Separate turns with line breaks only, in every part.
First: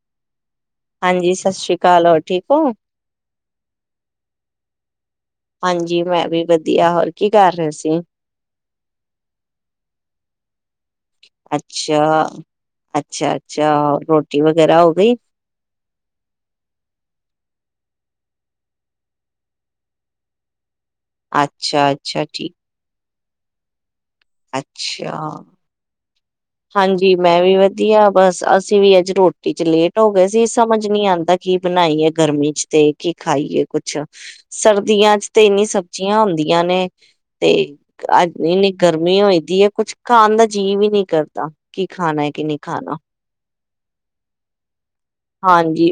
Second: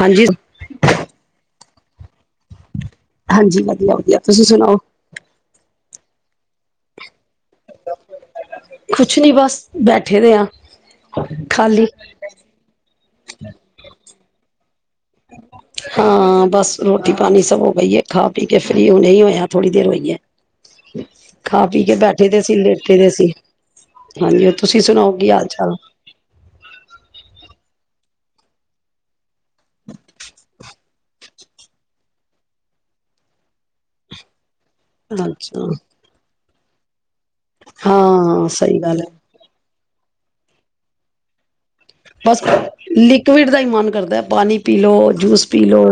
ਹਾਂਜੀ।
ਹਾਂਜੀ, ਸਤਿ ਸ੍ਰੀ ਅਕਾਲ ਹੋਰ ਠੀਕ ਹੋ
ਹਾਂਜੀ, ਵਧੀਆ-ਵਧੀਆ। ਤੁਸੀਂ ਸੁਣਾਓ?
ਹਾਂਜੀ ਮੈਂ ਵੀ ਵਧੀਆ ਹੋਰ, ਕੀ ਕਰ ਰਹੇ ਸੀਂ,
ਕੁਛ ਨੀ ਬਸ ਬੈਠੇ ਦੇ ਆ ਖਾਲੀ
ਅੱਛਾ ਅੱਛਾ ਅੱਛਾ ਰੋ [unintelligible] ਵਗੈਰਾ ਅ
ਹਾਂ ਬਸ ਰੋਟੀ ਪਾਣੀ ਸਭ, ਬਈਏ ਖਾ ਪੀ ਕੇ ਫਰੀ ਹੁਣੇ ਈ ਹੋਏ ਆਂ ਥੋੜੀ ਦੇਰ ਹੋਈਏ। ਖਾ ਪੀ
ਅੱਛਾ
ਕੇ
ਅੱਛਾ
ਬੈਠੇ ਦੇ
ਠੀਕ
ਸੀ ਲੇਟੇ ਦੇ ਸੀ, ਹਾਂਜੀ ਤੁਸੀਂ ਸੁਣਾਓ
ਅੱਛਾ
ਕੀ ਹਾਲ ਚਾਲ,
ਹਾਂਜੀ ਮੈਂ ਵੀ ਵਧੀਆ ਬਸ ਅਸੀਂ ਵੀ ਅੱਜ ਰੋ ਟੀਚਰ ਲੇਟ ਹੋ ਗਏ ਸੀ ਸਮਝ, ਕੁਝ ਨਹੀਂ ਆਂਦਾ ਕੀ ਬਣਾਈਏ ਗਰਮੀ ਚ ਤੇ ਕੀ ਖਾਈਏ ਕੁਛ, ਸਰਦੀਆਂ ਚ ਤੇ ਇੰਨੀ
ਅੱਛਾ
ਸਬਜ਼ੀਆਂ ਹੁੰਦੀ, ਯਾਨੇ, ਤੇ ਅੱਜ
ਹਾਂ
ਇੰਨੀ
ਸਹੀ ਗੱਲ ਹੈ
ਗਰਮੀ ਹੋ ਦੀ ਐ ਕੁਛ, ਖਾਣ ਦਾ ਜੀ ਵੀ ਨੀ ਕਰ ਦਾ
ਬਸ ਲਿਕਵਿਡ ਦਾ ਹੀ ਮਨ ਮਨ ਕਰਦੈ ਪਾਣੀ, ਪੀਲੋ ਜੂਸ ਪੀ ਲੋ,
ਹਾਂਜੀ,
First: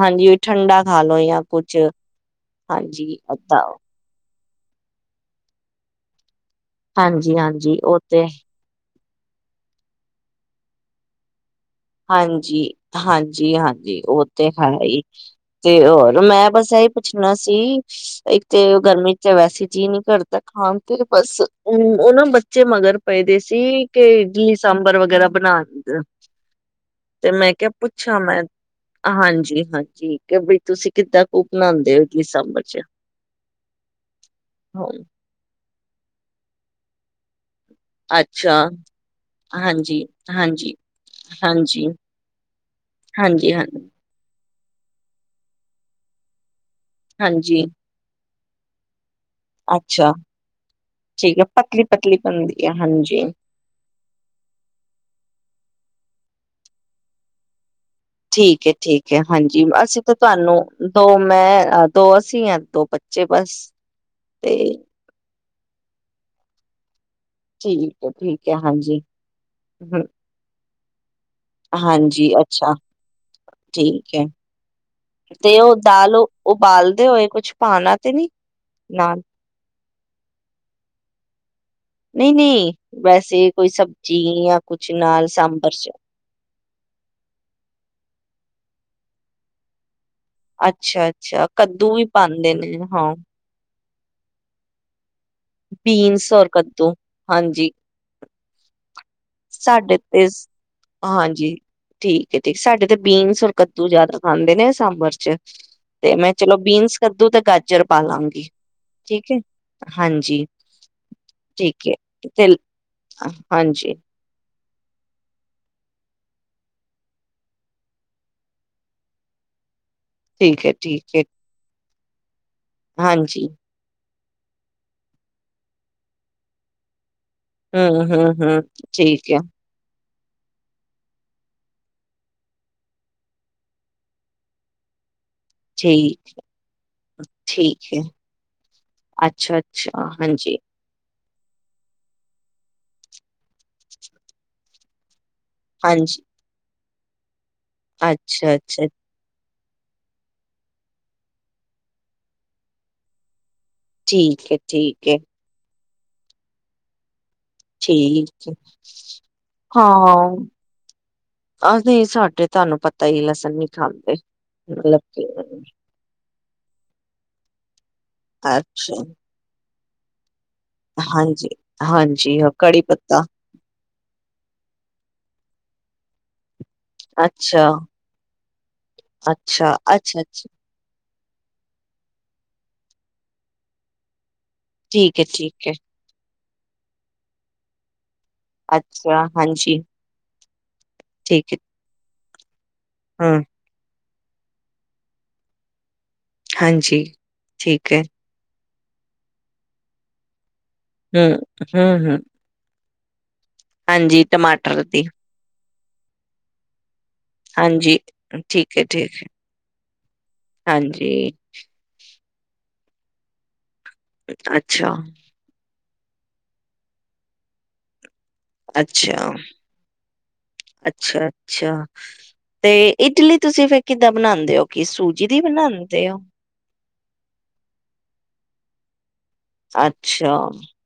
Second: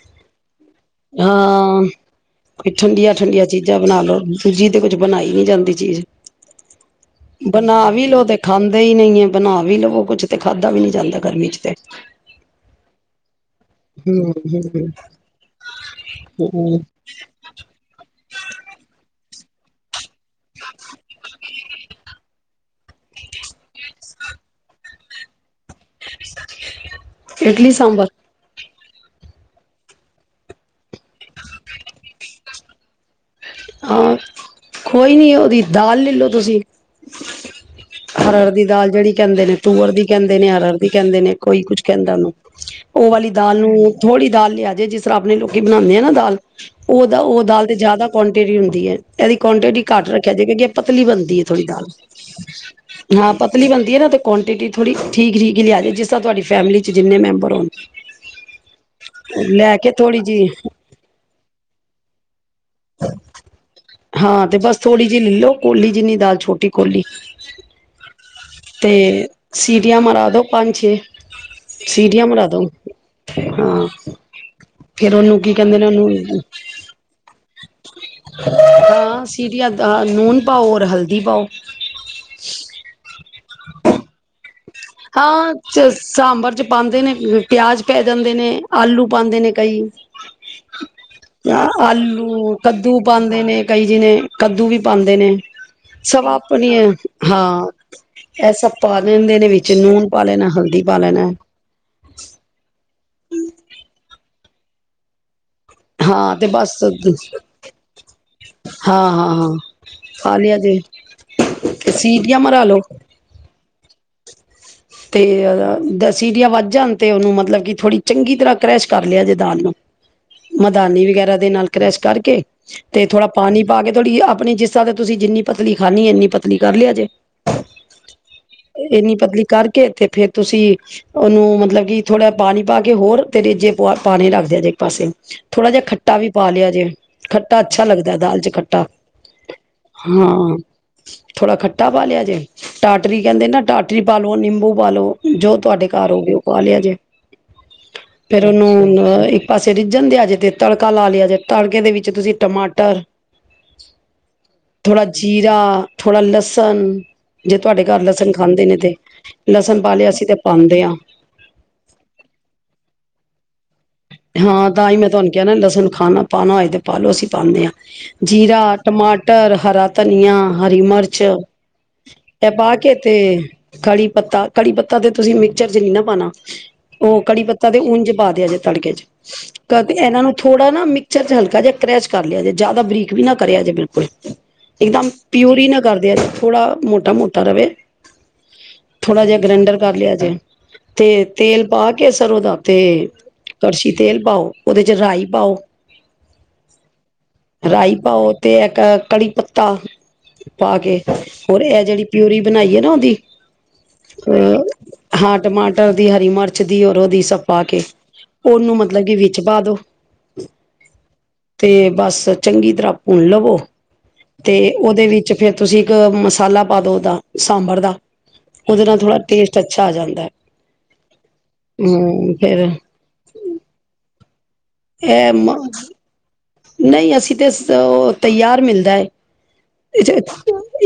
ਹਾਂਜੀ ਠੰਡਾ ਖਾ ਲੋ ਜਾਂ ਕੁਛ
ਹਾਂ ਕੋਈ
ਹਾਂਜੀ
ਠੰਡੀਆਂ ਠੰਡੀਆਂ
ਏਦਾਂ
ਚੀਜ਼ਾਂ ਬਣਾ ਲੋ। ਸੂਜੀ ਤੇ ਕੁੱਝ ਬਣਾਈ ਨੀ ਜਾਂਦੀ ਚੀਜ਼,
ਹਾਂਜੀ,
ਬਣਾ
ਹਾਂਜੀ ਉਹ
ਵੀ ਲੋਓ ਤੇ ਖਾਂਦੇ ਈ ਨੀ, ਬਣਾ ਵੀ ਲਵੋ ਕੁਛ ਤੇ ਖਾਧਾ ਵੀ ਨੀ ਜਾਂਦਾ ਗਰਮੀ ਚ ਤੇ,
ਜੀ ਉਹ
ਹਮ
ਤੇ ਹੈ ਈ ਤੇ ਹੋਰ ਮੈਂ ਬਸ
ਹਮ
ਇਹੀ ਪੁੱਛਣਾ ਸੀ ਇੱਕ ਤੇ ਗਰਮੀ, ਵੈਸੇ ਜੀ ਨੀ ਕਰ ਤਾਂ ਖਾਣ ਤੇ ਬਸ ਉਹ ਨਾ ਬੱਚੇ ਮਗਰ ਪਏ ਦੇ ਸੀ। ਕੇ ਜੀ ਸਾਂਬਰ ਵ ਵਗੈਰਾ ਬਣਾ ਕੇ ਦੋ। ਤੇ ਮੈਂ ਕਿਹਾ
ਇਡਲੀ ਸਾਂਬਰ
ਪੁੱਛਾਂ ਮੈਂ ਹਾਂਜੀ-ਹਾਂਜੀ ਕਿ ਬਈ ਤੁਸੀਂ ਕਿੱਦਾਂ ਕੁ ਬਣਾਉਂਦੇ ਔ ਕੀ ਸਾਂਬਰ ਚ।
ਹਾਂ, ਕੋੋਈ ਨੀ ਉਹਦੀ ਦਾਲ ਲੇਲੋ ਤੁਸੀ। ਹਰਹਰ
ਅੱਛਾ
ਦੀ ਦਾਲ ਜਿਹੜੀ ਕਹਿੰਦੇ ਨੇ ਤੂਅਰ ਦੀ
ਹਾਂਜੀ,
ਕਹਿੰਦੇ ਨੇ
ਹਾਂਜੀ,
ਹਰਹਰ ਦੀ ਕਹਿੰਦੇ ਨੇ ਕੋਈ ਕੁਝ
ਹਾਂਜੀ
ਕਹਿੰਦਾ ਉਹਨੂੰ, ਉਹ ਵਾਲੀ
ਹਾਂਜੀ
ਦਾਲ
ਹਾਂ
ਨੂੰ ਥੋੜ੍ਹੀ ਦਾਲ ਲਿਆ ਜੇ ਜਿਸ ਤਰ੍ਹਾਂ ਆਪਣੇ ਲੋਕੀ ਬਣਾਉਂਦੇ ਆ ਨਾ ਦਾਲ। ਉਹਦਾ ਉਹ
ਹਾਂਜੀ
ਦਾਲ ਤੇ ਜਿਆਦਾ ਕੁਆਂਟਿਟੀ ਹੁੰਦੀ ਏ। ਇਹਦੀ ਕੁਆਂਟਿਟੀ ਘੱਟ
ਅੱਛਾ
ਰੱਖਿਆ ਜੇ ਕਿਉਂਕਿ ਇਹ ਪਤਲੀ
ਠੀਕ
ਬਣਦੀ ਹੈ ਥੋੜੀ
ਪਤਲੀ
ਦਾਲ।
ਪਤਲੀ ਬਣਦੀ ਹੈ ਹਾਂਜੀ
ਹਾਂ ਪਤਲੀ ਬਣਦੀ ਹੈ ਨਾ ਤੇ ਕੁਆਂਟਿਟੀ ਥੋੜ੍ਹੀ ਠੀਕ- ਠੀਕ ਹੀ ਲਿਆ ਜੇ ਜਿਸ ਤਾ ਤੁਹਾਡੀ ਫੈਮਲੀ 'ਚ ਜਿੰਨੇ ਮੈਂਬਰ ਹੋਣ
ਠੀਕ ਹੈ, ਠੀਕ ਹੈ ਹਾਂਜੀ
ਲੈ ਕੇ
ਅਸੀਂ ਤਾਂ
ਥੋੜ੍ਹੀ ਜਿਹੀ
ਤੁਹਾਨੂੰ ਦੋ ਮੈਂ ਦੋ ਅਸੀਂ ਆ ਦੋ ਬੱਚੇ ਬਸ।
ਹਾਂ ਤੇ ਬਸ ਥੋੜ੍ਹੀ ਜਿਹੀ ਲੋ ਕੋਲੀ ਜਿੰਨੀ ਦਾਲ ਛੋਟੀ ਕੋਲੀ।
ਠੀਕ ਏ, ਠੀਕ। ਹੈ
ਤੇ
ਹਾਂਜੀ
ਸੀਟੀਆਂ
ਹ
ਮਾਰ ਦੋ ਪੰਜ ਛੇ। ਸੀਟੀਆਂ
ਹਾਂਜੀ
ਮਰਾ ਦੋ
ਅੱਛਾ,
ਹਾਂ
ਠੀਕ ਹੈ,
ਫੇਰ ਉਹਨੂੰ ਕੀ
ਤੇ ਉਹ
ਕਹਿੰਦੇ ਨੇ ਉਹਨੂੰ
ਦਾਲ ਉਬਾਲਦੇ ਹੋਏ ਕੁਛ ਪਾਣਾ ਤੇ ਨੀ ਨਾਲ
ਹਾਂ ਸੀਟੀਆਂ ਤਾ ਲੂਨ ਪਾਓ ਔਰ ਹਲਦੀ ਪਾਓ।
ਨਹੀਂ ਨਹੀਂ ਵੈਸੇ ਕੋਈ ਸਬਜ਼ੀ ਯਾ
ਹਾਂ 'ਚ ਸਾਂਬਰ 'ਚ ਪਾਦੇ ਨੇ ਪਿਆਜ ਪੈ ਜਾਂਦੇ ਨੇ। ਆਲੂ ਪਾਦੇ ਨੇ ਕਈ।
ਅੱਛਾ-ਅੱਛਾ ਕੱਦੂ ਵੀ
ਆਲੂ
ਪਾਦੇ ਨੇ
ਕੱਦੂ
ਹਾਂ।
ਪਾਉਂਦੇ ਨੇ ਕਈ ਜੀਨੇ ਕੱਦੂ ਵੀ ਪਾਂਦੇ ਨੇ। ਸਭ
ਬੀਨਸ ਔਰ
ਆਪਣੀ ਏ
ਕੱਦੂ
ਹਾਂ।
ਹਾਂਜੀ
ਐ ਸਭ ਪਾ ਲੈਂਦੇ ਨੇ। ਵਿੱਚ
ਸਾਡੇ
ਨੂਨ ਪਾ
ਤੇ,
ਲੈਣਾ ਹਲਦੀ ਪਾ ਲੈਣਾ
ਹਾਂਜੀ ਠੀਕ ਹੈ, ਠੀਕ ਸਾਡੇ ਬੀਨਸ ਰ ਕੱਤੂ ਜ਼ਿਆਦਾ ਪਾੰਦੇ ਨੇ ਸਾੰਭਰ ਚ? ਤੇ ਮੈਂ
ਹਾਂ
ਚਲੋ
ਬਸ
ਬੀਨਸ, ਕੱਦੂ ਤੇ ਗਾਜਰ ਪਾ ਲਾਂਗੀ
ਹਾਂ ਹਾਂ
ਠੀਕ ਏ,
ਹਾਂ ਖਾ
ਹਾਂਜੀ
ਲਿਆ ਜੇ
ਠੀਕ
ਤੇ
ਏ।
ਸੀਟੀਆਂ
ਤੇ
ਮਰਾ ਲੋ
ਹਾਂਜੀ।
ਤੇ ਦਸੀਟੀਆ ਵੱਜਣ ਤੇ ਉਹਨੂੰ ਮਤਲਬ ਕਿ ਥੋੜ੍ਹੀ ਚੰਗੀ ਤਰ੍ਹਾਂ ਕਰੈਸ਼ ਕਰ ਲਿਆ ਜੇ ਦਾਲ ਨੂੰ।
ਠੀਕ ਹੈ
ਮਦਾਨੀ
ਠੀਕ ਹੈ
ਵਗੈਰਾ ਦੇ ਨਾਲ ਕਰੈਸ਼ ਕਰਕੇ ਤੇ ਥੋੜ੍ਹਾ
ਹਾਂਜੀ
ਪਾਣੀ ਪਾ ਕੇ ਥੋੜ੍ਹੀ ਆਪ ਆਪਣੀ ਜਿਸਾਂ ਤੇ ਤੁਸੀਂ ਜਿੰਨੀ ਪਤਲੀ ਖਾਨਣੀ ਇੰਨੀ ਪਤਲੀ ਕਰ ਲਿਆ ਜੇ
ਹਮ, ਹਮ, ਹਮ,
ਇੰਨੀ
ਠੀਕ ਹੈ।
ਪਤਲੀ ਕਰਕੇ ਤੇ ਫੇਿਰ ਤੁਸੀਂ ਉਹਨੂੰ ਮਤਲਬ ਕਿ ਥੋੜਾ ਪਾਣੀ ਪਾ ਕੇ ਹੋਰ ਉੱਤੇ ਰੇਜੇ ਪਾ ਪਾਣੇ ਕੇ ਰੱਖ ਧਯਾਜੇ ਇੱਕ ਪਾਸੇ। ਥੋੜ੍ਹਾ ਜਿਹਾ ਖੱਟਾ
ਠੀਕ
ਵੀ ਪਾ ਲਿਆ ਜੇ ਖੱਟਾ ਅੱਛਾ ਲੱਗਦਾ ਹੈ ਦਾਲ ਚ ਖੱਟਾ,
ਅੱਛਾ ਅੱਛਾ
ਹਾਂ-ਹਾਂ,
ਹਾਂਜੀ
ਥੋੜ੍ਹਾ ਖੱਟਾ ਪਾ ਲਿਆ ਜੇ। ਟਾਟਰੀ ਕਹਿੰਦੇ ਨਾ ਟਾਟਰੀ ਪਾ ਲਓ ਨਿੰਬ ਭੂ ਪਲੋ ਜੋ ਤੁਹਾਡੇ ਘਰ
ਹਾਂਜੀ
ਹੋ ਗਏ ਉਹ ਪਾਹ ਲਿਆ ਜੇ। ਫੇਰ
ਅੱਛਾ ਅੱਛਾ
ਉਹਨੂੰ ਅਹ ਇੱਕ ਪਾਸੇ ਰਿੱਝਣ ਦੇ ਆਜੇ ਤੇ ਤੜਕਾ ਲਾ ਲਿਆਜੇ, ਤੜਕੇ ਦੇ ਵਿੱਚ ਤੁਸੀਂ ਟਮਾਟਰ
ਠੀਕ ਹੈ
ਥੋੜਾ
ਠੀਕ ਹੈ
ਜੀਰਾ ਥੋੜਾ ਲਸਨ ਜੇ ਤੁਹਾਡੇ ਘਰ ਲਸਣ
ਠੀਕ ਹੈ
ਖਾਂਦੇ ਨੇ ਤੇ ਲਸਣ ਪਾ ਲਿਆ ਅਸੀਂ ਤੇ
ਹਾਂ,
ਪਾਉਂਦੇ ਹਾਂ
ਹਾਂਜੀ ਸਾਡੇ ਤੁਹਾਨੂੰ ਪਤਾ ਹੀ ਕੀ ਲਹਸਨ ਨਹੀਂ
ਹਾਂ, ਤਾਂ ਹੀ ਮੈਂ ਤੁਹਾਨੂੰ ਕ ਕਿਹਾ ਨਾ ਲਸਣ ਖਾਣਾ ਪਾਉਣਾ ਹੋਏ ਤੇ ਪਾਲੋ ਅਸੀਂ ਪਾਂਦੇ ਹਾਂ ਜੀਰਾ,
ਅੱਛਾ
ਟਮਾਟਰ, ਹਰਾ ਧਨੀਆਂ ਹਰੀ ਮਿਰਚ
ਹਾਂਜੀ, ਹਾਂਜੀ ਹਾਂ
ਇਹ ਪਾ
ਕੜੀ
ਕੇ ਤੇ
ਪੱਤਾ
ਕੜੀ ਪੱਤਾ-ਕੜੀ ਪੱਤਾ ਤੇ ਤੁਸੀਂ ਮਿਕਚਰ ਚ ਨਹੀਂ ਨਾ ਪਾਨਾ ਉਹ ਕੜੀ
ਅੱਛਾ,
ਪੱਤਾ ਤੇ ਉਂਝ ਪਾ ਲਿਆ ਜੈ ਤੜਕੇ ਚ।
ਅੱਛਾ,
ਕ ਤੇ
ਅੱਛਾ,
ਇਹਨਾਂ
ਅੱਛਾ
ਨੂੰ ਥੋੜਾ ਨਾ ਮਿਕਚਰ ਚ ਹਲਕਾ ਜਿਹਾ ਕਰੈਸ਼ ਕਰ ਲਿਆ ਜੇ, ਜਿਆਦਾ ਬਰੀਕ ਵੀ ਨਾ ਕਰਿਆ ਜੇ ਬਿਲਕੁਲ ਇੱਕਦਮ
ਠੀਕ ਹੈ, ਠੀਕ
ਪਿਓਹੀ
ਹੈ,
ਨਾ ਕਰਦਿਆ ਜੇ। ਥੋੜਾ ਮੋਟਾ-ਮੋਟਾ ਰਵੇ
ਅੱਛਾ
ਥੋੜਾ ਜਿਹਾ
ਹਾਂਜੀ
ਗ੍ਰੈਂਡਰ ਕਰ ਲਿਆ ਜੇ ਤੇ
ਠੀਕ ਹੈ,
ਤੇਲ ਪਾ ਕੇ ਸਰੋ ਦਾ ਤੇ
ਹੂੰ
ਤੇਲ ਪਾਓ ਉਹਦੇ ਚ ਰਾਈ ਪਾਓ
ਹਾਂਜੀ ਠੀਕ
ਰਾਈ
ਹੈ,
ਪਾਓ ਤੇ ਕ ਕੜੀ ਪੱਤਾ ਪਾ ਕੇ
ਹੂੰ,
ਹੋਰ ਇਹ
ਹੂੰ,
ਜਿਹੜੀ
ਹੂੰ
ਪਿਊਰੀ ਬਣਾਈਏ ਨਾ ਧੀ
ਹਾਂਜੀ
ਤੇ
ਟਮਾਟਰ ਦੀ
ਹਾਂ ਟਮਾ ਮਟਰ ਦੀ ਹਰੀ ਮਿਰਚ ਦਿਓ ਕਰੋ ਦੀ ਸਭ ਪਾ ਕੇ
ਹਾਂਜੀ
ਉਹਨੂੰ
ਠੀਕ ਹੈ,
ਮਤਲਬ ਕਿ
ਠੀਕ ਹੈ,
ਵਿੱਚ ਪਾ ਦੋ
ਹਾਂਜੀ
ਤੇ ਬਸ ਚੰਗੀ ਤਰ੍ਹਾਂ ਭੁਣ ਲਵੋ ਤੇ
ਅੱਛਾ,
ਉਹਦੇ ਵਿੱਚ ਫੇਰ ਤੁਸੀਂ ਇੱਕ ਮਸਾਲਾ ਪਾ ਦੋ ਤਾ ਸਾਂਬਰ ਦਾ ਉਹਦੇ ਨਾਲ ਥੋੜਾ
ਅੱਛਾ
ਟੇਸਟ ਅੱਛਾ ਆ ਜਾਂਦਾ ਹੈ
ਅੱਛਾ ਅੱਛਾ
ਹਮ ਫੇਰ
ਤੇ ਇਟਲੀ ਤੁਸੀਂ ਫਿਰ ਕਿੱਦਾਂ ਬਣਾਉਂਦੇ ਹੋ ਕਿ ਸੂਜੀ
ਇਹ
ਦੀ ਬਣਾਉਂਦੇ ਹੋ?
ਨਹੀਂ ਅਸੀਂ ਤੇ ਉਹ ਤਿਆਰ ਮਿਲਦਾ ਹੈ
ਅੱਛਾ,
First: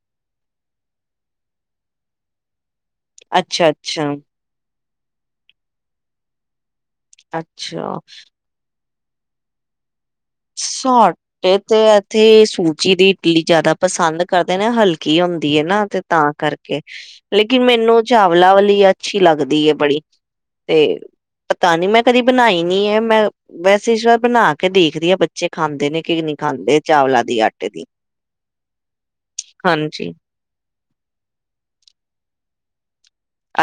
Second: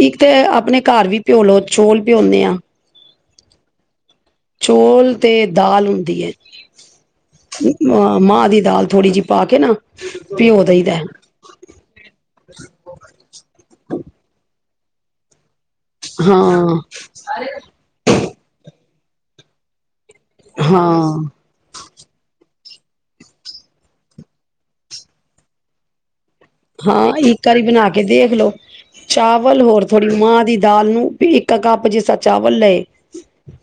ਇੱਕ ਤੇ ਆਪਣੇ ਘਰ ਵੀ ਭਿਓਲਓ ਚੋਲ ਭਿਉਂਦੇ ਆਾਂ
ਅੱਛਾ, ਅੱਛਾ,
ਚੌਲ ਅਤੇ ਦਆਲ ਹੁੰਦੀ ਹੈ
ਅੱਛਾ
ਮਾਂ ਦੀ ਦਾਲ ਥੋੜ੍ਹੀ ਜਿਹੀ ਪਾ ਕੇ ਨਾ ਭਿਓ ਦਈਦਾ
ਸਾੋਟੇ ਤੇ ਇੱਥੇ ਸੂਜੀ ਦੀ ਇਡਲੀ ਜ਼ਿਆਦਾ ਪਸੰਦ ਕਰਦੇ ਨੇ ਹਲਕੇ ਕੀ ਹੁੰਦਾ ਨਾ ਤੇ ਤਾਂ ਕਰਕੇ
ਹਾਂ
ਲੇਕਿਨ ਮੈਨੂੰ ਜਾ ਹਮਲਾਵਲੀ ਅੱਛੀ ਲੱਗਦੀ ਏ ਬੜੀ ਤੇ
ਹਾਂ,
ਪਤਾ ਨੀ ਮੈਂ ਕਦੀ ਬਣਾਈ ਮੈਂ ਵੈਸ ਐਸ ਵਾਰ ਵਾਰ ਬਣਾ ਕੇ ਦੇਖਦੀ ਹਾਂ ਬੱਚ ਬੱਚੇ ਖਾਂਦੇ ਨੇ ਕਿ ਨਹੀਂ ਖਾਂਦੇ
ਹਾਂ
ਚਾਵਲਾਂ ਦੀ
ਇੱਕ ਵਾਰੀ
ਆਟੇ ਦੀ
ਬਣਾ ਕੇ ਦੇਖ ਲਓ ਚਾਵਲ ਹੋਰ
ਹਾਂਜੀ
ਥੋੜ੍ਹੀ ਮਾਂ ਦੀ ਦਾਲ ਨੂੰ ਵੀ ਇੱਕ ਕੱਪ ਜਿਸ ਤਰ ਚਾਵਲ ਲਏ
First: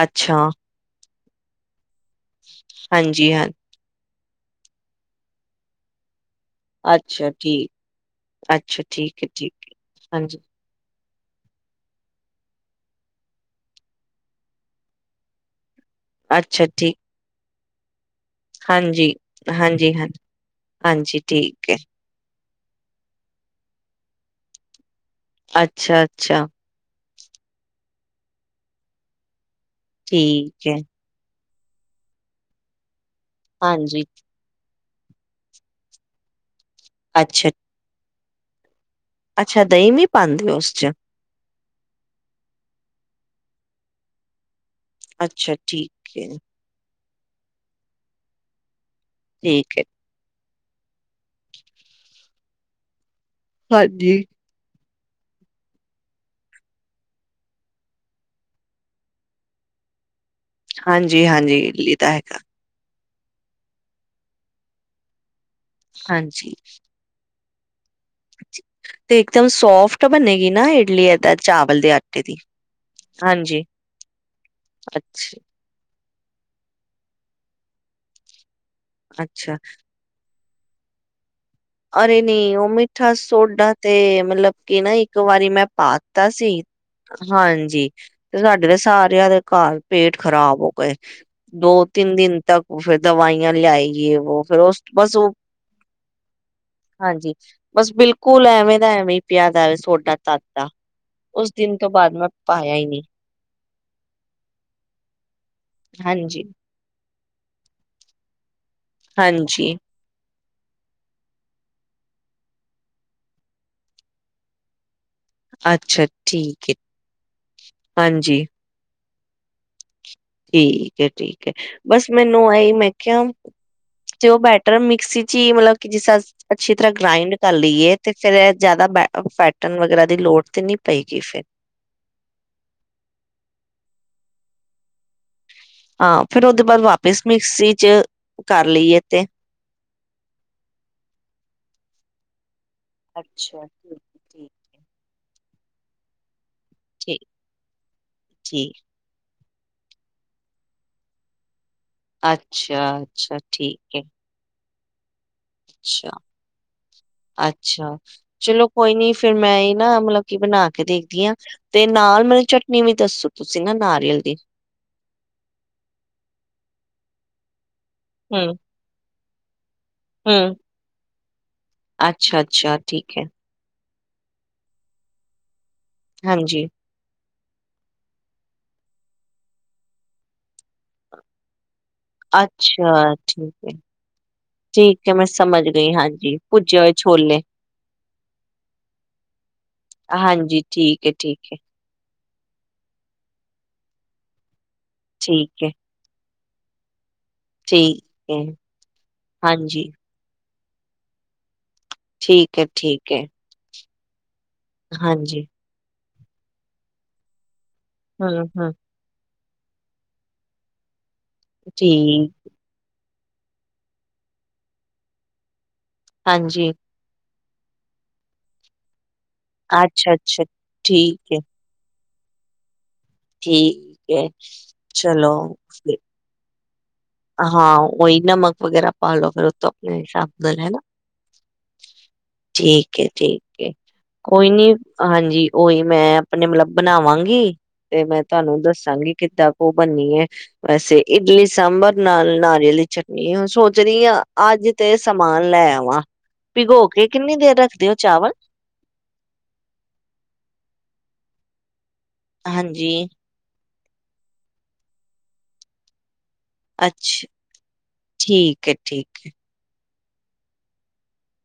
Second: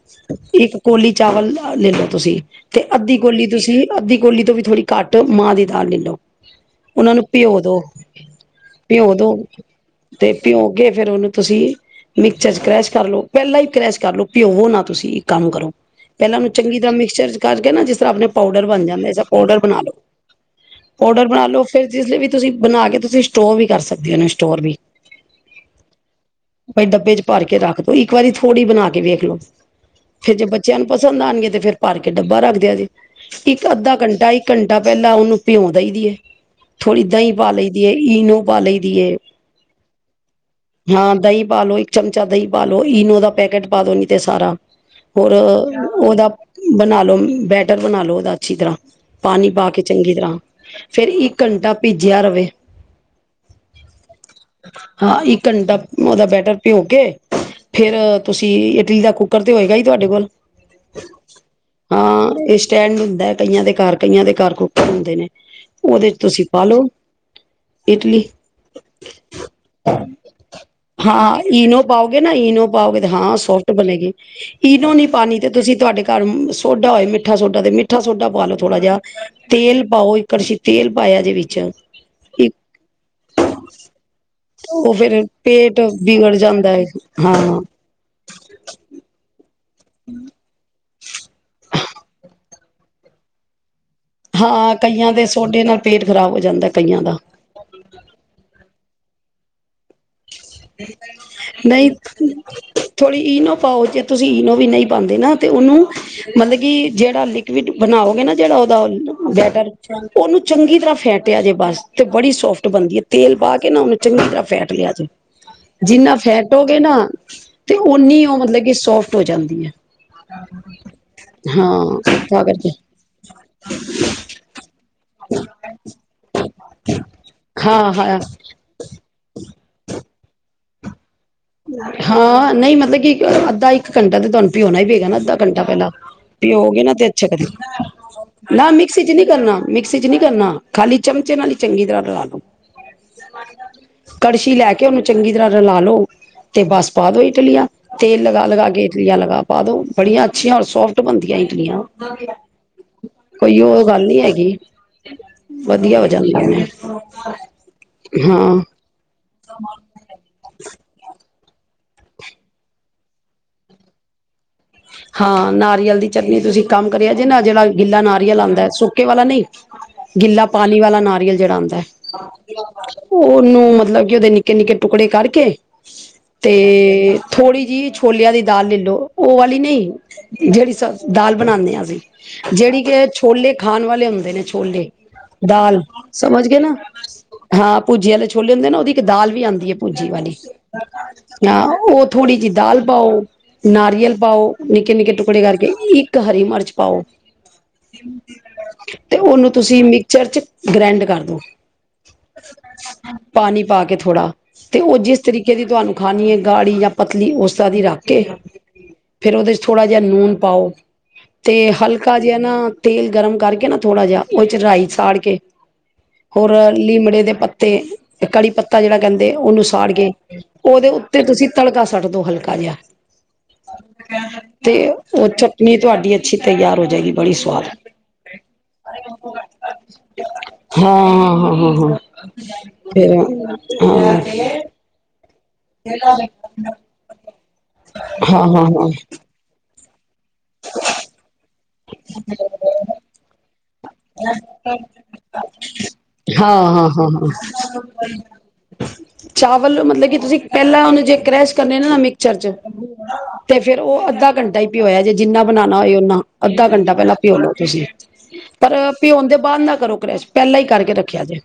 ਅੱਛਾ
ਇੱਕ ਕੋਲੀ ਚਾਵਲ ਲੇਲੋ। ਤੁਸੀਂ, ਤੇ ਅੱਧੀ
ਹਾਂਜੀ ਹਾਂ
ਕੋਲੀ ਤੁਸੀਂ ਅੱਧੀ ਕੋਲੀ ਤੋਂ ਵੀ ਥੋੜੀ ਘੱਟ ਮਾਂਹ ਦੀ ਦਾਲ ਲੈ ਲਓ। ਉਹਨਾਂ ਨੂੰ
ਅੱਛਾ
ਭਿਓ
ਠੀਕ
ਦੋ
ਅੱਛਾ
ਭਿਓ
ਠੀਕ ਹੈ
ਦੋ
ਠੀਕ ਹੈ, ਹਾਂਜੀ।
ਭਿਓ ਤੇ ਫੇਰ ਉਹਨੂੰ ਤੁਸੀਂ ਮਿਕਚਰ ਚ ਕਰੈਸ਼ ਕਰ ਲਓ। ਪਹਿਲਾਂ ਹੀ ਕਰੈਸ਼ ਕਰ ਲਓ ਭਿਓਵੋ ਨਾ ਤੁਸੀਂ ਇੱਕ ਕੰਮ ਕਰੋ। ਪਹਿਲਾਂ ਉਹਨੂੰ
ਅੱਛਾ
ਚੰਗੀ ਤਰ੍ਹਾਂ
ਠੀਕ
ਮਿਕਸਚਰ 'ਚ ਕਰਕੇ ਨਾ ਜਿਸ ਤਰਾਂ ਆਪਣੇ ਪਾਊਡਰ ਬਣ ਜਾਂਦੇ
ਹਾਂਜੀ
ਸਾ ਪਾਊਡਰ ਬਣਾ
ਹਾਂਜੀ
ਲੋ।
ਹਾਂ ਹਾਂਜੀ
ਪਾਊਡਰ ਬਣਾ ਲੋ
ਠੀਕ ਹੈ
ਫਿਰ ਜਿਸ ਵੀ ਤੁਸੀਂ ਬਣਾ ਕੇ ਤੁਸੀਂ ਸਟੋਰ ਵੀ ਕਰ ਸਕਦੇ ਹੋ ਇਹਨੂੰ ਸਟੋਰ ਵੀ।
ਅੱਛਾ ਅੱਛਾ
ਭਾਈ ਡੱਬੇ 'ਚ ਭਰ ਕੇ ਰੱਖ ਦੋ। ਉਹ ਇੱਕ ਵਾਰੀ ਥੋੜ੍ਹੀ ਬਣਾ ਕੇ ਵੇਖ ਲੋ। ਫੇਰ ਜੇ
ਠੀਕ ਹੈ
ਬੱਚਿਆਂ ਨੂੰ ਪਸੰਦ ਆਣਗੇ ਤੇ ਫ਼ਿਰ ਭਰ ਕੇ ਡੱਬਾ ਰੱਖਦਿਆਂ ਜੇ। ਇੱਕ-ਅੱਧਾ
ਹਾਂਜੀ
ਘੰਟਾ ਇੱਕ ਘੰਟਾ ਟਾ ਪਹਿਲਾਂ ਉਹਨੂੰ ਭਿਉਂ ਦਈ ਦੀ ਏ। ਥੋੜ੍ਹੀ ਦਹੀਂ
ਅੱਛਾ,
ਪਾ ਲਈ ਦੀ ਏ ਈਨੋ ਪਾ ਲਈ। ਦੀ ਏ
ਅੱਛਾ ਦਹੀਂ ਵੀ ਪਾਂਦੇ ਓ ਉਸ 'ਚ
ਹਾਂ ਦਹੀਂ ਪਾਾਲੋ ਇੱਕ ਚਮਚਾ ਦਹੀਂ ਪਾਾਲੋ ਈਨੋ ਦਾ ਪੈਕੇਟ ਪਾ ਦੋ ਨੀ ਤੇ ਸਾਰਾ। ਹੋਰ
ਅੱਛਾ ਠੀਕ
ਉਹਦਾ
ਏ,
ਬਣਾ ਲੋੋ ਬੈਟਲ ਬਣਾ ਲਉ ਉਹਦਾ ਅੱਛੀ ਤਰ੍ਹਾਂ। ਪਾਣੀ ਪਾ
ਠੀਕ
ਕੇ
ਏ।
ਚੰਗੀ ਤਰ੍ਹਾਂ ਫੇਿਰ ਇੱਕ ਘੰਟਾ ਭਿੱਜਿਆ ਰਵੇ।
ਹਾਂਜੀ
ਹਾਂ ਇੱਕ ਘੰਟਾ ਉਹਦਾ ਬੈਟਰ ਭਿਓ ਕੇ, ਫੇਰ ਤੁਸੀਂ ਇਟਲੀ ਦਾ ਕੂਕਰ ਤੇ ਹੋਏਗਾ ਹੀ ਤੁਹਾਡੇ ਕੋਲ।
ਹਾਂਜੀ-ਹਾਂਜੀ ਲਿਦਾ
ਹਾਂ
ਹੈਗਾ।
ਇਹ ਸਟੈਂਡ ਹੁੰਦਾ ਕਈਆਂ ਦੇ ਘਰ ਕਈਆਂ ਦੇ ਘਰ ਕੂਕਰ ਹੁੰਦੇ ਨੇ। ਉਹਦੇ 'ਚ ਤੁਸੀਂ
ਹਾਂਜੀ।
ਪਾ ਲਓ। ਇਡਲੀ
ਤੇ ਇੱਕਦਮ ਸੋਫਟ ਬਣੇਗੀ। ਨਾ ਇਡਲੀ ਏਦਾਂ
ਹਾਂ ਈਨੋ
ਚਾਵਲ ਦੇ
ਪਾਓਗੇ
ਆਟੇ
ਨਾ
ਦੀ,
ਈਨੋ ਪਾਓਗੇ ਤੇ ਹਾਂ
ਹਾਂਜੀ
ਸੋਫਟ ਬਣੇਗੀ ਈਨੋ ਨੀ ਪਾਣੀ
ਅੱਛਾ।
ਤੇ ਤੁਸੀਂ ਤੁਹਾਡੇ ਘਰ ਸੋਡਾ ਹੋਏ ਮਿੱਠਾ ਸੋਡਾ ਤੇ ਮਿੱਠਾ ਸੋਡਾ ਪਾ ਲੋ। ਥੋੜਾ ਜਿਹਾ
ਅੱਛਾ,
ਤੇਲ ਪਾਓ। ਕੜਸ਼ੀ ਤੇਲ ਪਾਇਆ ਜੇ ਵਿੱਚ
ਅਰੇ
ਇੱਕ
ਨੀ ਉਹ ਮਿੱਠਾ ਸੋਡਾ ਤੇ ਮਤਲਬ ਕਿ ਨਾ
ਉਹ
ਇੱਕ
ਫੇਰ
ਵਾਰੀ ਮੈਂ
ਪੇਟ
ਪਾਤਾ
ਵਿਗੜ
ਸੀ
ਜਾਂਦਾ ਹੈ ਹਾਂ
ਹਾਂਜੀ ਤੇ ਸਾਡੇ ਤਾਂ ਸਾਰਿਆਂ ਦੇ ਘਰ ਪੇਟ ਖ਼ਰਾਬ ਹੋ ਗਏ। ਦੋ ਤਿੰਨ ਦਿਨ ਤੱਕ ਫਿਰ ਦਵਾਈਆਂ ਲਿਆਈ ਯੇ ਵੋ ਫਿਰ
ਹਾਂ
ਉਸ
ਕਈਆਂ
ਬਸ
ਦੇ
ਓ
ਸੋਡੇ ਨਾਲ ਪੇਟ ਖ਼ਰਾਬ ਹੋ ਜਾਂਦਾ। ਕਈਆਂ ਦਾ
ਹਾਂਜੀ, ਬਸ ਬਿਲਕੁਲ ਐ ਐਵੇਂ ਦਾ ਐਵੇਂ ਹੀ ਪਿਆ ਦਾ ਸੋਡਾ ਤਦ ਦਾ ਉਸ ਦਿਨ ਤੋਂ
ਨਹੀਂ
ਬਾਅਦ ਮੈਂ ਪਾਇਆ ਹੀ ਨਹੀਂ।
ਥੋੜ੍ਹੀ ਈਨੋ ਪਾਓ ਜੇ ਤੁਸੀਂ ਈਨੋ ਵੀ ਨਹੀਂ ਪਾਂਦੇ ਨਾ ਤੇ ਉਹਨੂੰ
ਹਾਂਜੀ
ਮਤਲਬ ਕਿ ਜਿਹੜੇ ਲਿਕਵਿਡ ਬਣਾਓਗੇ ਨਾ ਜਿਹੜਾ ਬੈਟਰ
ਹਾਂਜੀ
ਚੰਗੀ ਤਰ੍ਹਾਂ ਫੈਟਿਆ ਜੇ ਬਸ ਤੇ ਬੜੀ ਸੋਫਟ ਬਣਦੀ ਹੈ ਤੇਲ ਪਾ ਕੇ ਨਾ ਉਹਨੂੰ ਚੰਗੀ ਤਰ੍ਹਾਂ ਫੈਟ ਲਿਆ ਜੇ।
ਅੱਛਾ
ਜਿੰਨਾ
ਠੀਕ ਹੈ
ਫੈਟੋਗੇ ਨਾ ਤੇ ਉਹ ਓਨੀ ਉਹ
ਹਾਂਜੀ
ਮਤਲਬ ਕਿ ਸੋਫਟ ਹੋ ਜਾਂਦੀ ਹੈ।
ਠੀਕ ਹੈ ਠੀਕ ਹੈ
ਹਾਂ
ਬਸ ਮੈਨੂੰ
ਤਾਂ ਕਰਕੇ
ਇਹੀ ਮੈਂ ਕਿਹਾ ਤੇ ਉਹ ਬੈਟਰ ਮਿਕਸੀ ਚ ਹੀ ਮਤਲਬ ਕਿ ਜਿਸ ਤਾ ਅੱਛੀ ਤਰ੍ਹਾਂ ਗ੍ਰਾਇੰਡ ਕਰ
ਹਾਂ
ਲਈਏ ਤੇ
ਹਾਂ
ਫੇਰ ਜਿਆਦਾ ਬੈਟਰ ਫੈਟਨ ਵਗੈਰਾ ਦੀ ਲੋੜ ਤੇ ਨਹੀਂ ਪਈ।
ਹਾਂ ਨਹੀਂ ਮਤਲਬ ਕਿ ਅ ਅੱਧਾ ਇੱਕ ਘੰਟਾ ਤੇ ਤੁਹਾਨੂੰ ਬੀਉਣਾ ਪਏਗਾ ਅੱਧਾ ਘੰਟਾ ਪਹਿਲਾਂ
ਹਾਂ ਫਿਰ ਉਹਦੇ ਬਾਅਦ
ਪਿਓਗੇ ਨਾ ਤੇ
ਵਾਪਿਸ
ਅੱਛਾ
ਮਿਕਸੀ ਚ
ਬਣੇਗਾ।
ਕਰ
ਨਾ
ਲਈਏ
ਮਿਕਸੀ ਚ
ਤੇ
ਨਹੀਂ ਕਰਨਾ ਮਿਕ ਸੀ ਚ ਨਹੀਂ ਕਰਨਾ। ਖਾਲੀ ਚਮਚੇ ਨਾਲ ਹੀ ਚੰਗੀ ਤਰ੍ਹਾਂ ਰਲਾ ਲੋ।
ਅੱਛਾ ਠੀਕ
ਲੈ
ਠੀਕ ਹੈ।
ਕੇ ਉਹਨੂੰ ਚੰਗੀ ਤਰ੍ਹਾਂ ਰਲਾ ਲਓ ਤੇ ਬਸ ਪਾ
ਠੀਕ
ਦੋ ਇਟਲੀਆਂ ਤੇਲ ਲਗਾ ਲਗਾ
ਠੀਕ
ਕੇ ਇਟਲੀਆਂ ਲਗਾ ਪਾ ਦਓ ਬੜੀਆਂ ਅੱਛੀਆਂ ਔਰ ਸੋਫਟ ਬਣਦੀਆਂ ਇਟਲੀਆਂ।
ਅੱਛਾ ਅੱਛਾ
ਕੋਈ ਉਹ
ਠੀਕ ਹੈ
ਗੱਲ ਨੀ ਹੈਗੀ। ਵਧੀਆ ਹੋ
ਅੱਛਾ
ਜਾਂਦੀਆਂ ਨੇ
ਅੱਛਾ
ਹਾਂ
ਚਲੋ ਕੋਈ ਨੀ ਫਿਰ ਮੈਂ ਈ ਨਾ ਮਤਲਬ ਕਿ ਬਣਾ ਕੇ ਦੇਖ [unintelligible] ਤੇ ਨਾਲ ਮੈਨੂੰ ਚਟਨੀ ਵੀ ਦੱਸੋ ਤੁਸੀਂ ਨਾ ਨਾਰੀਅਲ ਦੀ
ਹਾਂ ਨਾਰੀਅਲ ਦੀ ਚਟਨੀ ਤੁਸੀਂ ਕੰਮ ਕਰਿਆ ਜੇ ਨਾ ਜਿਹੜਾ ਗਿੱਲਾ ਨਾਰੀਅਲ
ਹੂੰ,
ਆਂਦਾ ਸੁੱਕੇ ਵਾਲਾ ਨਹੀਂ ਗਿੱਲਾ
ਹੂੰ।
ਪਾਣੀ ਵਾਲਾ ਨਾਰੀਅਲ ਜਿਹੜਾ ਹੁੰਦਾ
ਅੱਛਾ-ਅੱਛਾ
[unintelligible]
ਠੀਕ ਹੈ,
ਉਹਨੂੰ ਮਤਲਬ [unintelligible] ਉਹਦੇ ਨਿੱੱਕੇ ਨਿੱੱਕੇ ਟੁਕੜੇ ਕਰਕੇ ਤੇ
ਹਾਂਜੀ
ਥੋੜ੍ਹੀ ਜਿਹੀ ਛੋਲਿਆਂ ਦੀ ਦਾਲ ਲੈਲੋ ਉਹ ਵਾਲੀ ਨਹੀਂ ਜਿਹੜੀ ਸ ਦਾਲ ਬਣਾਉਂਦੇ ਹਾਂ ਅਸੀਂ ਜਿਹੜੀ ਕਿ
ਅੱਛਾ
ਛੋਲੇ
ਠੀਕ ਹੈ।
ਖਾਣ ਵਾਲੇ ਹੁੰਦੇ ਨੇ ਛੋਲੇ
ਠੀਕ ਹੈ ਮੈਂ ਸਮਝ
ਦਾਲ
ਗਈ ਹਾਂਜੀ
ਸਮਝ ਗੇ ਨਾ
ਭੁੱਜੇ ਹੋਏ ਛੋਲੇ
ਹਾਂ ਭੂਜੀ ਵਾਲੇ ਛੋਲੇ ਹੁੰਦੇ ਨਾ ਉਹਦੀ ਇੱਕ ਦਾਲ ਵੀ ਆਉਂਦੀ ਹੈ ਭੂਜੀ ਵਾਲੀ
ਹਾਂਜੀ ਠੀਕ ਹੈ, ਠੀਕ ਹੈ।
ਹਾਂ ਉਹ ਥੋੜੀ ਜਿਹੀ ਦਾਲ ਪਾਓ ਨਾਰੀਅਲ ਪਾਓ ਨਿੱਕੇ-ਨਿੱਕੇ ਟੁਕੜੇ
ਠੀਕ ਹੈ,
ਕਰਕੇ ਇੱਕ ਹਰੀ ਮਿਰਚ ਪਾਉ।
ਠੀਕ ਹੈ,
ਤੇ ਉਹਨੂੰ ਤੁਸੀਂ
ਹਾਂਜੀ
ਮਿਕਚਰ ਚ ਗ੍ਰੈਂਡ ਕਰ ਦਿਉ।
ਠੀਕ ਹੈ ਠੀਕ ਹੈ।
ਥੋੜ੍ਹਾ ਤੇ ਉਹ ਜਿਸ
ਹਾਂਜੀ।
ਤਰੀਕੇ ਦੀ ਤੁਹਾਨੂੰ ਖਾਣੀਏ ਗਾੜੀ ਜਾਂ ਪਤਲੀ ਉਸ। ਤਰਾਂ ਦੀ ਰੱਖ ਕੇ।
ਹੂੰ, ਹੂੰ।
ਫੇਰ ਉਹਦੇ 'ਚ ਥੋੜ੍ਹਾ ਜਿਹਾ ਨੂਨ ਪਾਓ। ਤੇ ਹਲਕਾ
ਠੀਕ
ਜਿਹਾ ਨਾ ਤੇਲ ਗਰਮ ਕਰਕੇ ਨਾ ਥੋੜਾ ਜਿਹਾ ਉਹਦੇ 'ਚ ਰਾਈ ਸਾੜ ਕੇ ਹੋਰ
ਹਾਂਜੀ
ਲੀਮੜੇ ਦੇ ਪੱਤੇ ਤੇ ਕੜੀ ਪੱਤਾ ਜਿਹੜਾ। ਕਹਿੰਦੇ ਉਹਨੂੰ ਸਾੜ ਕੇ,
ਅੱਛਾ-ਅੱਛਾ
ਉਹਦੇ ਉੱਤੇ
ਠੀਕ ਹੈ,
ਤੁਸੀਂ ਤੜਕਾ ਸੁੱਟ ਦੋ ਹਲਕਾ ਜਿਹਾ।
ਠੀਕ। ਹੈ।
ਤੇ ਉਹ
ਚਲੋ
ਚਟਨੀ
ਫਿਰ।
ਤੁਹਾਡੀ ਅੱਛੀ। ਤਿਆਰ ਹੋ। ਜਾਏਗੀ ਬੜੀ ਸਵਾਦ
ਹਾਂ ਉਹੀ ਨਮਕ ਵਗੈਰਾ ਪਾਲੋ ਫਿਰ ਉਹਤੋਂ ਆਪਣੇ ਹਿਸਾਬ ਨਾਲ ਹੈਨਾ
ਹਾਂ ਹਾਂ ਹਾਂ ਹਾਂ
ਠੀਕ ਹੈ, ਠੀਕ ਹੈ ਕੋਈ
ਫਿਰ
ਨੀ ਹਾਂਜੀ ਉਹੀ ਮੈਂ ਆਪਣੇ ਮਤਲਬ ਬਣਾਵਾਂਗੀ ਤੇ ਮੈਂ
ਹਾਂ
ਤੁਹਾਨੂੰ
ਹਾਂ ਹਾਂ ਹਾਂ
ਦੱਸਾਂਗੀ। ਕਿੱਦਾਂ ਕੁ ਉਹ ਬਣਨੀ ਹੈ, ਵੈਸੇ ਇਡਲੀ ਸਾਮ ਨਾਲ ਨਾਰੀਆਲ ਦੀ ਚਟਨੀ ਸੋਚ ਰਹੀ ਹਾਂ
[unintelligible]
ਅੱਜ ਤੇ ਸਮਾਨ ਲੈ ਆਵਾਂ
ਹਾਂ ਹਾਂ
ਭਿਗੋ ਕੇ
ਹਾਂ ਹਾਂ
ਕਿੰਨੀ ਦੇਰ ਰੱਖਦੇ ਹੋ ਚਾਵਲ
ਚਾਵਲ ਮਤਲਬ ਕਿ ਤੁਸੀਂ ਪਹਿਲਾਂ ਉਹਨੂੰ ਜੇ ਕ੍ਰੈਸ਼ ਕਰਨੇ ਨਾ। ਮਿੱਕਚਰਜ
ਹਾਂਜੀ
ਤੇ। ਫੇਰ ਉਹ ਅੱਧਾ ਘੰਟਾ ਹੀ ਭਿਉਆ ਜੇ ਜਿੰਨਾ ਬਣਾਣਾ ਹੋਏ ਉਹਨਾ। ਅੱਧਾ ਘੰਟਾ ਪਹਿਲਾਂ
ਅੱਛਾ
ਭਿਓ ਲੋ ਤੁਸੀਂ।
ਠੀਕ
ਪਰ
ਹੈ ਠੀਕ
ਭਿਉਣ
ਹੈ
ਦੇ ਬਾਅਦ ਨਾ ਕਰੋ ਕਰੈਸ਼ ਪਹਿਲਾਂ ਹੀ ਕਰਕੇ ਰੱਖਿਆ ਜੇ।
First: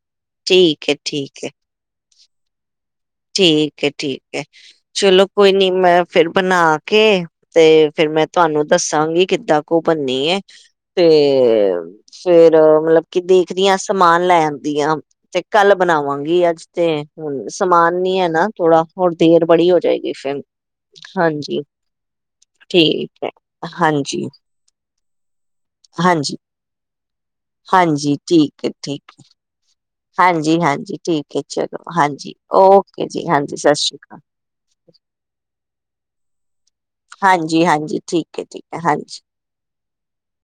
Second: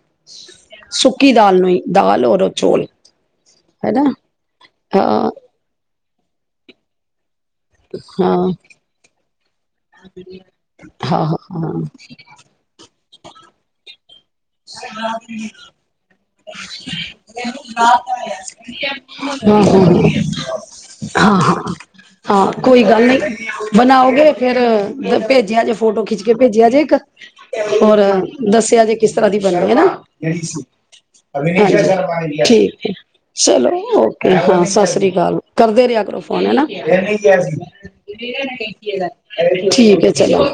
ਠੀਕ ਹੈ
ਸੁੱਕੀ
ਠੀਕ ਹੈ
ਦਾਲ ਨੂੰ ਹੀ ਦਾਲ ਹੋਰ। ਕਰੋ ਚੋਲ
ਠੀਕ ਹੈ ਠੀਕ ਹੈ, ਚਲੋ
ਹਾਂ
ਕੋਈ ਨੀ ਮੈਂ ਫੇਰ ਬਣਾ ਕੇ ਤੇ ਫੇਿਰ ਮੈਂ
ਹਾਂ
ਤੁਹਾਨੂੰ ਦੱਸਾਂਗੀ ਕਿੱਦਾਂ ਬੰਨੀ ਤੇ
ਹਾਂ ਹਾਂ
ਫੇਰ ਮਤਲਬ ਕਿ ਦੇਖਦੀ ਹਾਂ ਸਮਾਨ ਲੈ ਆਂਦੀ ਆ ਤੇ ਕੱਲ ਬਣਾਵਾਂਗੀ ਅੱਜ ਤੇ ਹੁਣ ਸਮਾਨ [unintelligible] ਨਾ ਥੋੜਾ ਹੋਰ ਦੇਰ
ਹਾਂ
ਬੜੀ ਹੋ ਜਾਏਗੀ
ਹਾਂ
ਫਿਰ
ਹਾਂ
ਹਾਂਜੀ ਠੀਕ ਹੈ ਹਾਂਜੀ
ਫੇਿਰ ਭੇਜਿਆ ਜੇ ਫੋਟੋ ਖਿੱਚ ਕੇ
ਹਾਂਜੀ,
ਭੇਜਿਆ ਜੇ ਇੱਕ ਹੋਰ
ਹਾਂਜੀ ਠੀਕ ਹੈ,
ਦੱਸਿਆ ਜੇ
ਠੀਕ
ਕਿਸ
ਹੈ।
ਤਰ੍ਹਾਂ ਦੀ ਬਣਈ ਨਾ
ਹਾਂਜੀ, ਹਾਂਜੀ ਠੀਕ ਹੈ ਚਲੋ ਹਾਂਜੀ
[unintelligible] ਠੀਕ
ਓਕੇ ਜੀ ਹਾਂਜੀ
ਚਲੋ
ਸਤਿ ਸ਼੍ਰੀ ਅਕਾਲ।
ਓਕੇ ਹਾਂ ਸਤ ਸ੍ਰੀ ਅਕਾਲ ਕਰਦੇ ਰਿਹਾ ਕਰੋ ਫੋਨ ਹੈਨਾ
ਹਾਂਜੀ, ਹਾਂਜੀ ਠੀਕ ਹੈ, ਠੀਕ ਹੈ ਹਾਂਜੀ।
[unintelligible] ਠੀਕ ਹੈ ਚਲੋ